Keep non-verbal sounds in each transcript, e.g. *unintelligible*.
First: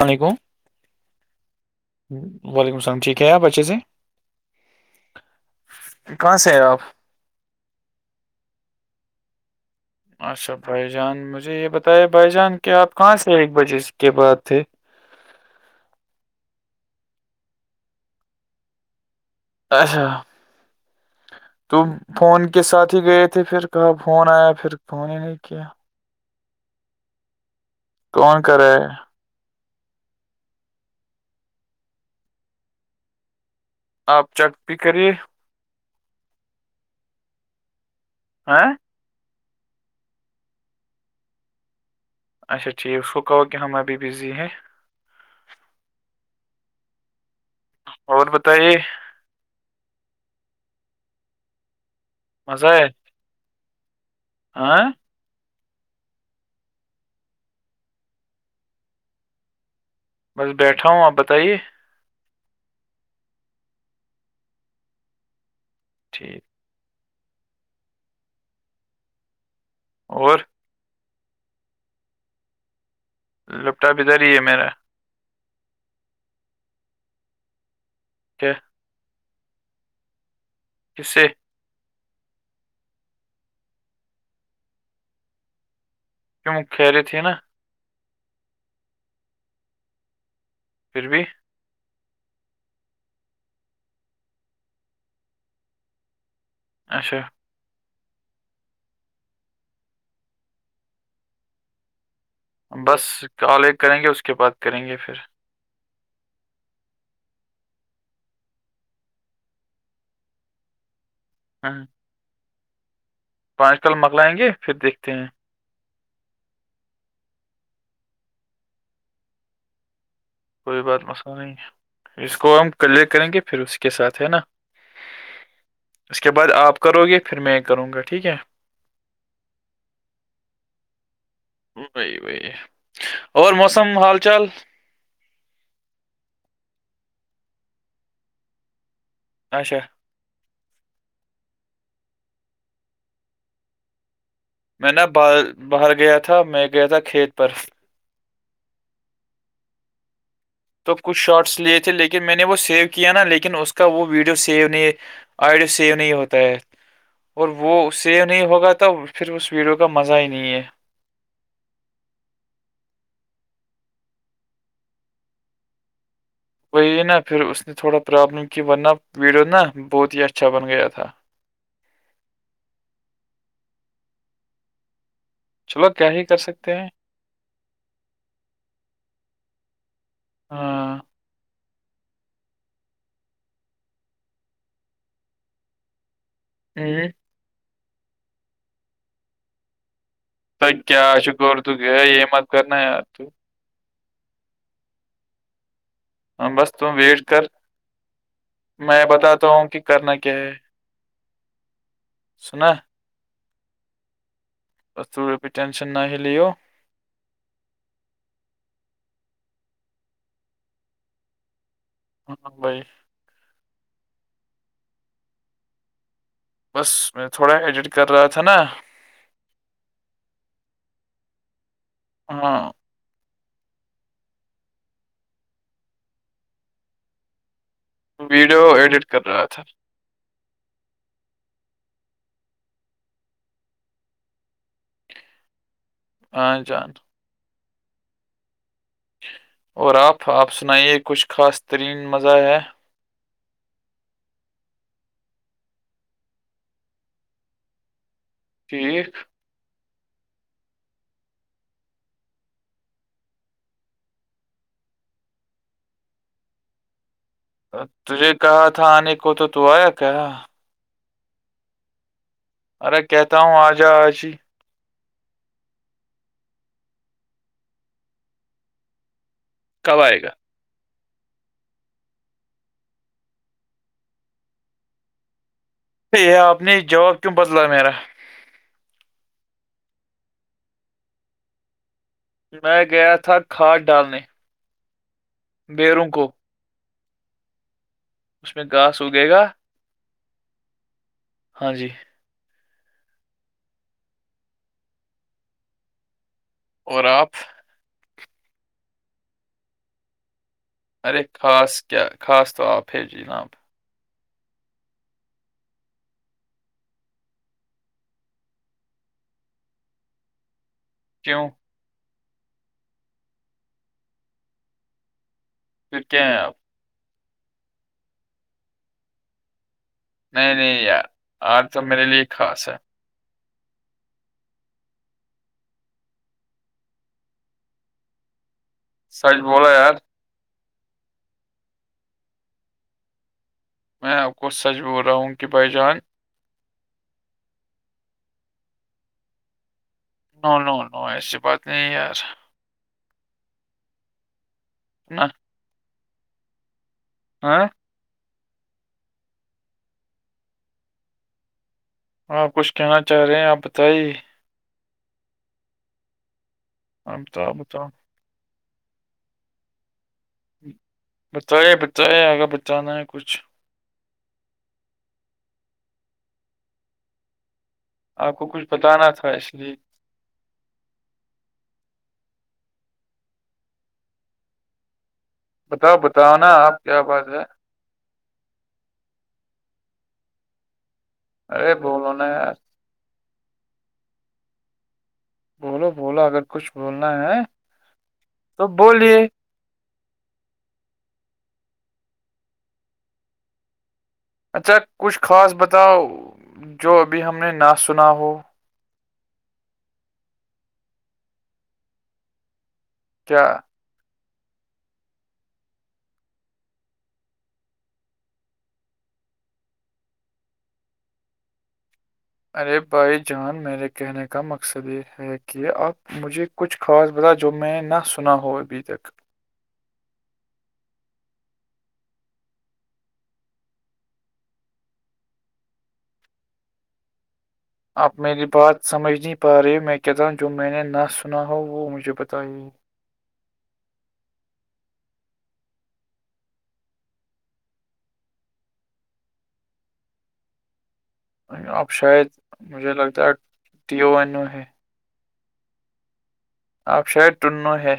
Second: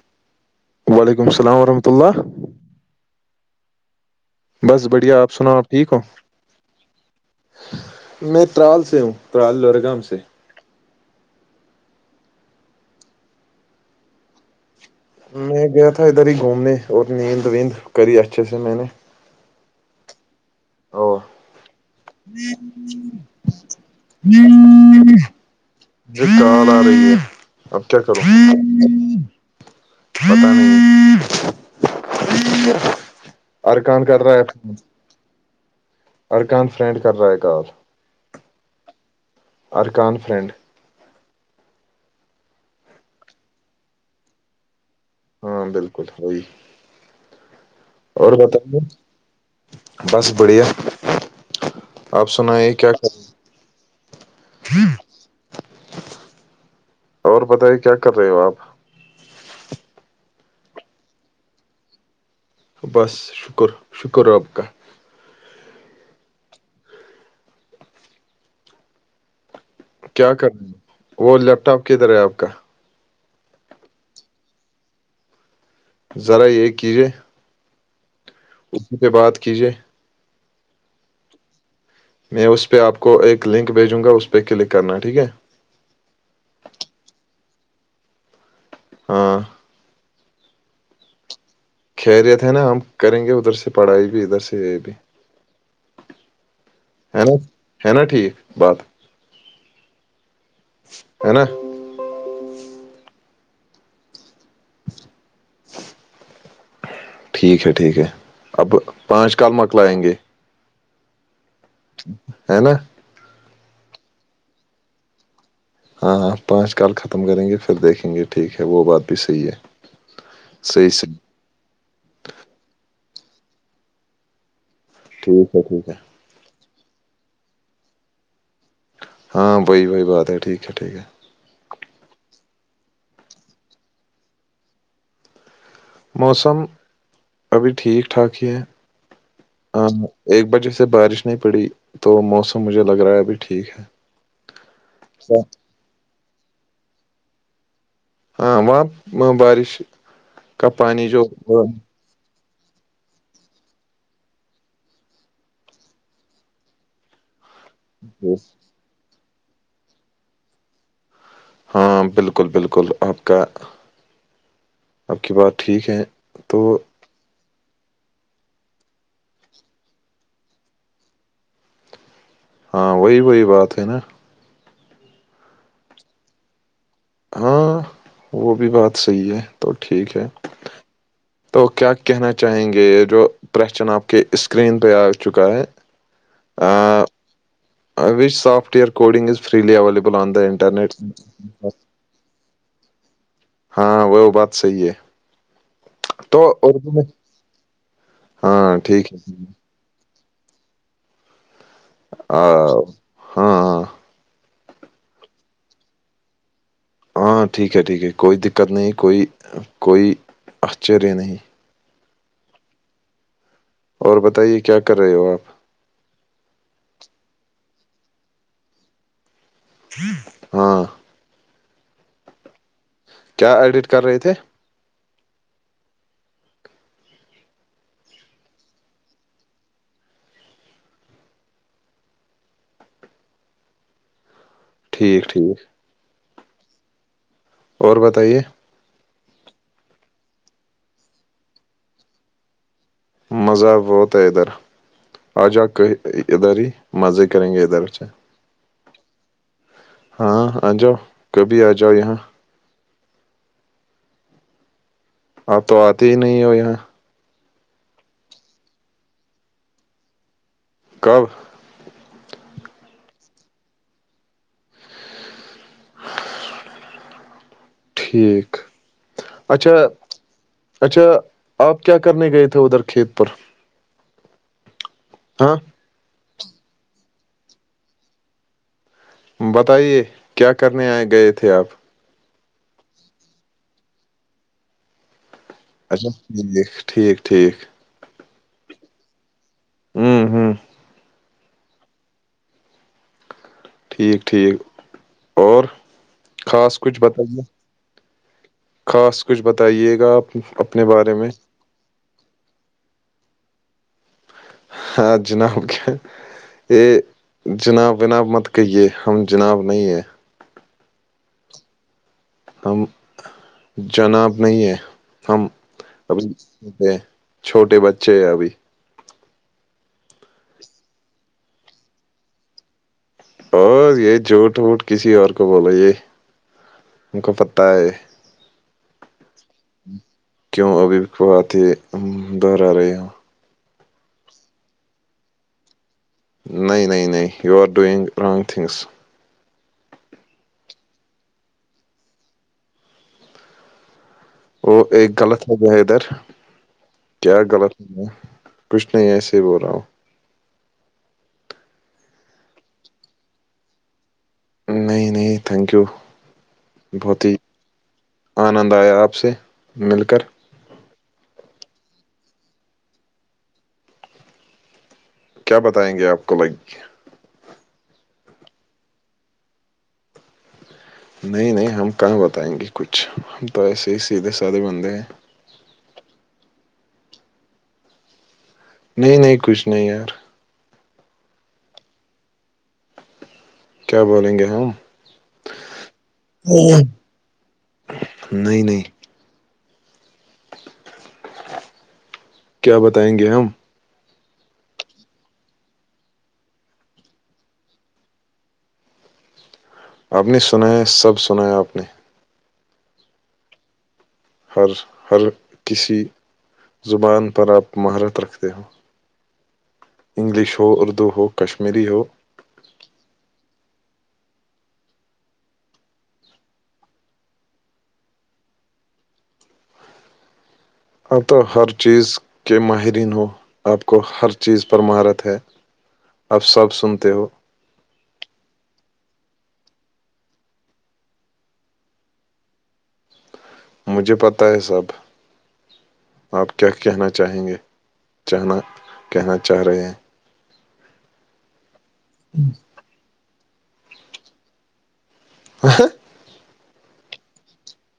الل علیکم وعلیکم السلام ورحمۃ اللہ وعلیکم السلام ٹھیک ہے آپ بچے سے بس بڑھیا آپ سناو آپ ٹھیک ہو کہاں سے ہیں آپ میں ترال سے ہوں ترال لورگام سے اچھا بھائی جان مجھے یہ بتایا بھائی جان کہ آپ کہاں سے ایک بجے کے بعد تھے میں گیا تھا ادھر ہی گھومنے اور نیند ویند کری اچھے سے میں نے اچھا اور تم فون کے ساتھ ہی گئے تھے پھر کہا فون آیا پھر فون ہی نہیں کیا جی کال آ رہی ہے اب کیا کرو کون کر رہا ہے پتہ نہیں اور کون کر آپ رہا ہے چیک بھی کریے ارکان فرینڈ کر رہا ہے کال آاں *unintelligible* *inaudible* ارکان فرینڈ اچا ٹھیک اس کو کہو ہم ابھی بزی ہیں ہاں بالکل ہوی اور بتاؤ بس بڑھیا آپ سنائی مزہ ہے کیا کر ہاں اور پتائی کیا کر رہے ہو آپ بس بیٹھا ہوں آپ بتائیے بس شکر شکر رب کا *unintelligible* کیا اور کر رہ ہیں وہ لیپ ٹاپ کدھر ہے آپ کا لیپ ٹاپ ادھر ہی ہے میرا ذرا یہ کیجیے کہھ اسی سے بات کیجیے جس سے میں اس پہ آپ کو ایک لنک بھیجوں گا اس پہ کلک کرنا ٹھیک ہے کیوں خیریت ہے نا ہاں پھر بھی خیریت ہے نا ہم کریں گے ادھر سے پڑھائی بھی ادھر سے یہ بھی اچھا ہے نا ہے نا ٹھیک بات ہے نا بس کال ایک کریں گے اس کے بعد کریں گے پھر *unintelligible* ٹھیک ہے ٹھیک ہے اب پانچ کال مکلائیں گے ہاں ہے نا پانچ کل مکگلائیں گے پھر دیکھتے ہیں ہاں پانچ کال ختم کریں گے پھر دیکھیں گے ٹھیک ہے وہ بات بھی صحیح ہے کوئی صحیح بات صحیح مسئلہ نہیں اس کو ہم کلیر کریں گے پھر اس کے ساتھ ہے نا ٹھیک ہے ٹھیک ہے اس کے بعد آپ کرو گے پھر میں کروں گا ٹھیک ہے ہاں بی بی بات ہے ٹھیک ہے ٹھیک ہے بی بی ہے اور موسم حال چال موسم ابھی ٹھیک ٹھاک ہی ہے اچھا ہاں ایک بجہ سے بارش نہیں پڑی تو موسم مجھے لگ رہا ہے ابھی ٹھیک ہے میں نا بال باہر گیا تھا میں گیا تھا کھیت پر ہاں وہاں بارش کا پانی جو کہ میں نے وہ سیو کیا نا لیکن اس کا وہ ویڈیو سیو نہیں ہے آڈیو سیو نہیں ہوتا ہے اور وہ سیو نہیں ہوگا تو پھر اس ویڈیو کا مزہ ہی نہیں ہے ہاں بالکل بالکل آپ کا آپ کی بات ٹھیک ہے تو وہی نا پھر اس نے تھوڑا پرابلم کی ورنہ ویڈیو نا بہت ہی اچھا بن گیا تھا ہاں وہی وہی بات ہے نا چلو کیا ہی کر سکتے ہیں ہاں وہ بھی بات صحی ہے تو ٹھیک ہے ہاں تو کیا کہنا چاہیں گے یہ جو پشن آپ کے اسکرین پہ آ چکا ہے ہوں، software coding is freely available آ د ہے تو کیا چ کرور توک ہے یہ مت کرناا یاد تو ہاں وہ بات صحیح ہے تو ہاں بس تم اردو میں ویٹ کر ہاں میں ٹھیک ہے بتاتا ہوں کہ کرنا کیا ہے ہ سنا بس روپی ٹینشن نہ ہی لو ہاں ٹھیک ہے ٹھیک ہے کوئی دقت نہیں کوئی کوئی آشچر نہیں ہوں بھائی اور بتائیے کیا کر رہے ہو آپ بس میں تھوڑا ایڈٹ کر رہا تھا نا ہاں ہاں کیا ایڈٹ کر رہے تھے ویڈیو ایڈٹ کر رہا تھا ٹھیک ٹھیک ہاں جان اور بتائیے اور آپ آپ سنائیے کچھ خاص ترین مزہ ہے مزہ بہت ہے ادھر آ جا ادھر ہی مزے کریں گے ادھر سے ٹھیک ہاں آ جاؤ کبھی آ جاؤ یہاں اپ تو آتے ہی نہیں ہو یہاں تے کہا تھا آنے کو تو تو آیا کیا کب ارے کہتا ہوں آجا آج ہی ٹھیک اچھا کب آئے گا اچھا آپ کیا کرنے گئے تھے ادھر کھیت پر ہاں یہ آپ نے جواب کیوں بدلا میرا بتائیے کیا کرنے آئے گئے تھے آپ میں گیا تھا کھاد ڈالنے بیروں اچھا کو ٹھیک ٹھیک ٹھیک اس میں گاس اگئے گا ہوں ہوں ہاں جی ٹھیک ٹھیک اور خاص کچھ اور آپ بتائیے خاص کچھ بتائیے گا آپ اپنے بارے ارے میں خاص کیا خاص تو آپ ہے جی جناب ہاں جناب کیا ا جناب وناب مت کہیے ہم جناب نہیں ہیں کیوں ہم جناب نہیں ہے ہم پھر کیا ہیں آپ ابھی چھوٹے بچے ہیں ابھی نہیں نہیں یار آج تو میرے لیے خاص ہے اور یہ جھوٹ ووٹ کسی اور کو بولو یہ ان کو پتتا ہے سچ بو رہو یار کیوں ابھی بہت ہی دوہرا رہی ہو میں کوچ سچ بول رہا ہوں کی بھائی جان نہیں نہیں نہیں you are doing wrong things no no no ایسی بات نہیں یار وہ ایک نا غلط ہو گیا ادھر کیا ہاں غلط ہو گیا کچھ نہیں ایسے ہی بول رہا ہوں ہا کچھ کہنا چاہ رہے ہیں آپ بتائیے نہیں نہیں تھینک یو بہت آپ ہی بتاؤ بتاؤ آنند آیا آپ سے مل کر بتائیے بتائیے اگر بچانا ہے کچھ کیا بتائیں گے آپ کو بھائی کیا آپ کو کچھ بتانا تھا اس لیے نہیں نہیں ہم کہاں بتائیں گے کچھ ہم تو ایسے ہی سیدھے سادے بندے ہیں بتاؤ بتاؤ نا آپ کیا بات ہے نہیں نہیں کچھ نہیں یار ارے بولو نا یار کیا بولیں گے ہم بولو بولو اگر کچھ بولنا ہے تو نہیں نہیں بولیے کیا بتائیں گے ہم اچھا کچھ خاص بتاؤ جو ابھی ہم نے نہ سنا ہو آپ نے سنا ہے سب سنا ہے آپ نے کیا ہر ہر کسی زبان پر آپ مہارت رکھتے ہو انگلش ہو اردو ہو کشمیری ہو ارے بھائی جان میرے کہنے کا مقصد یہ ہے کہ آپ مجھے کچھ خاص بتا جو میں نہ سنا ہو ابھی تک اب تو ہر چیز کے ماہرین ہو آپ کو ہر چیز پر مہارت ہے اپ سب سنتے ہو آپ میری بات سمجھ نہیں پا رہی ہو میں کہتا جو میں نے نہ سنا ہو وہ مجھے بتائیے مجھے پتہ ہے سب آپ کیا کہنا چاہیں گے چاہنا کہنا چاہ رہے ہیں اب شاید مجھے لگتا ہے ٹیو اینو ہے *inaudible* آپ شاید ٹنو ہے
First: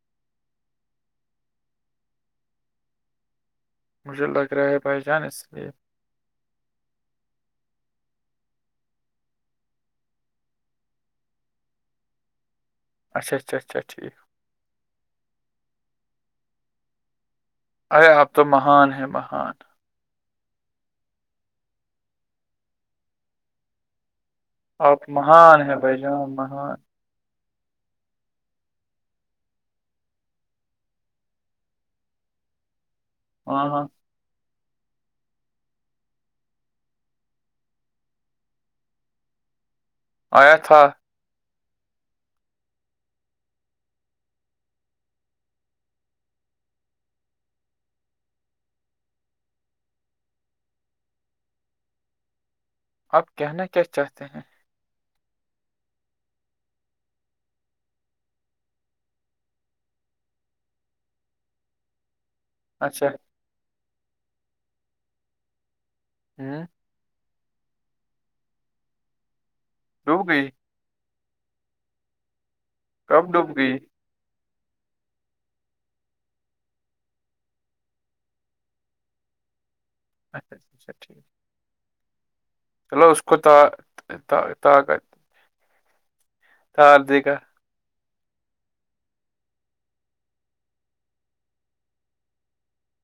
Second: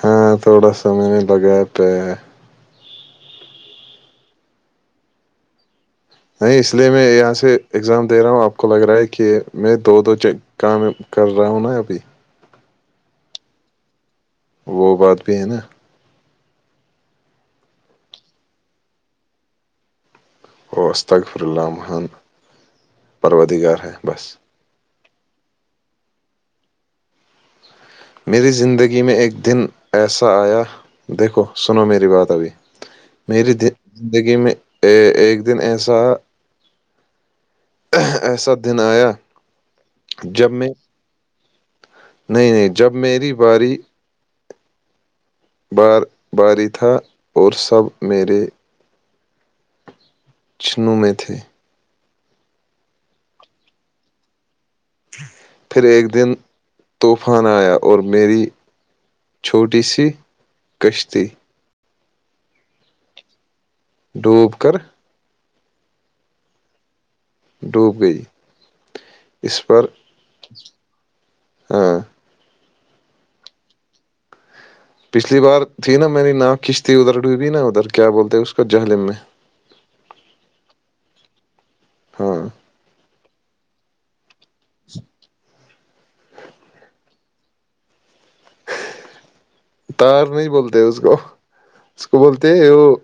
ہاں تھوڑا سب میں نے لگایا پیک مجھے لگ رہا ہے بھائی جان اس لیے نہیں اس لیے میں یہاں سے ایگزام دے رہا ہوں آپ کو لگ رہا ہے کہ میں دو دو کام کر رہا ہوں نا ابھی اچا اچھا اچھا ٹھیک وہ بات بھی ہے نا ارے اپ تو مہان ہے مہان استغفر اللہ مہان پرادگار ہیں بس آپ مہان ہے بھائی جان مہان میری زندگی میں ایک دن ایسا آیا دیکھو سنو میری بات ابھی میری ہاں ہاں زندگی میں ایک دن ایسا ایسا دن آیا جب آیا میں تھا نہیں نہیں جب میری باری بار باری تھا اور سب میرے چنو میں تھے آپ کہنا کیا چاہتے ہیں پھر ایک دن طوفان آیا اور میری چھوٹی سی کشتی اچھا ڈوب کر ہوں ڈوب گئی اس پر ہوو گئے ہاں کب ڈب گئی پچھلی بار تھی نا میری ناؤ کشتی ادھر ڈوبی نا ادھر کیا بولتے اسس کا جہللم میں اچھاا اچھا ٹھیک ہاں چلو اس کو تا طاقت ہاردکا تار نہیں بولتے اس کو اس کو بولتے وہ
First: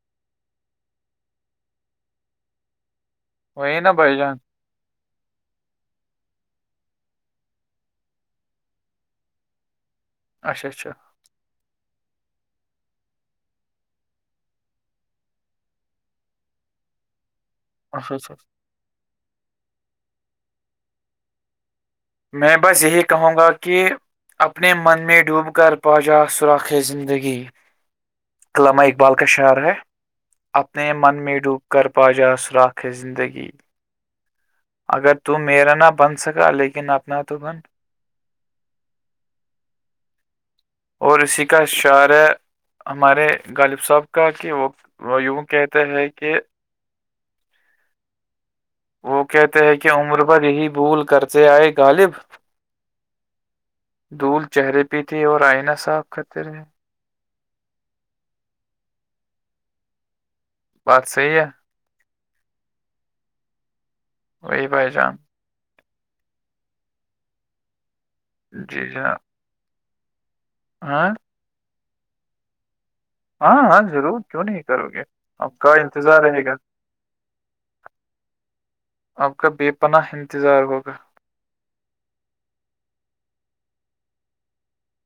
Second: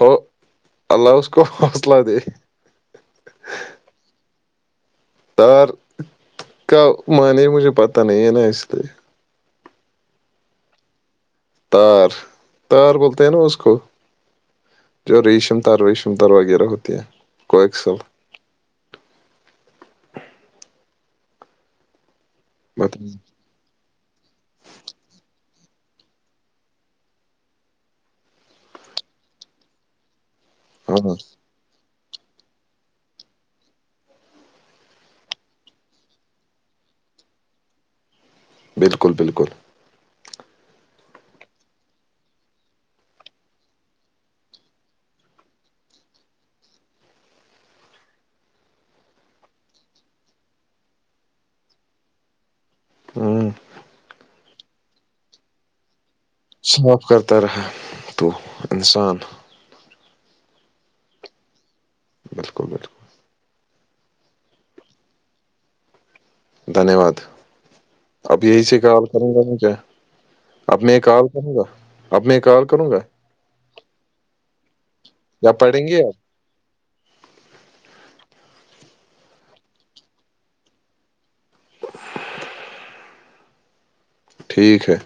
ہو اللہ اس کو حوصلہ د وہی نا بائی جان تار کا منی مجھے پتا نہیں ہے نا اس لیے اچھا اچھا تار تار بولتے ہیں نا اس کو جو ریشمتار ریشمتار وغیرہ ہوتی ہے کویکسل اچھا اچھا میں بس یہی مطلب۔ کہوں گا کہ اپنے من میں ڈوب کر پاجا سوراخ زندگی علامہ اقبال کا شاعر ہے اپنے ہاں من میں ڈوب کر پا جا سراخ زندگی اگر ت میرا نہ بن سکا لیکن اپنا تو بن بالکل بالکل اور اسی کا اشعارہ ہمارے غالب صاحب کا کہ وہ یوں کہتے ہے کہ وہ کہتے ہیں کہ عمر پر ہیی بھول کرتے آئے غالب ہوں دھول چہرے پیتے اور آئناہ صاف کرتے رہے صاف کرتا رہا تو انسان بات صحیح ہے بالکل بالکل وہی بائی جام دھنیہ واد اب یہی سے جی کال جناب کروں کروں کیا اپ نے ہاں کال کروں گا اپنی کال کروں گا ہاں ہاں ضرور کیوں نہیں کرو گے آپ یا کا پڑھیں گے انتظار رہے گا آپ کا بے پناہ انتظار ہوگا آپ ٹھیک ہے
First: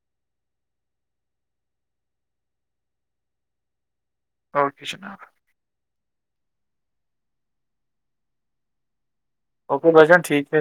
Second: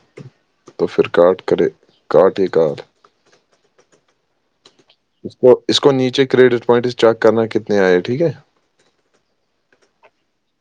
تو پھر کاٹ کرے کاٹے کٹ اوکے جناب اس کو اس کو نیچے کریڈٹ پوائنٹ چیک کرنا کتنے آئے ٹھیک ہے اوکل بچان ٹھیک ہے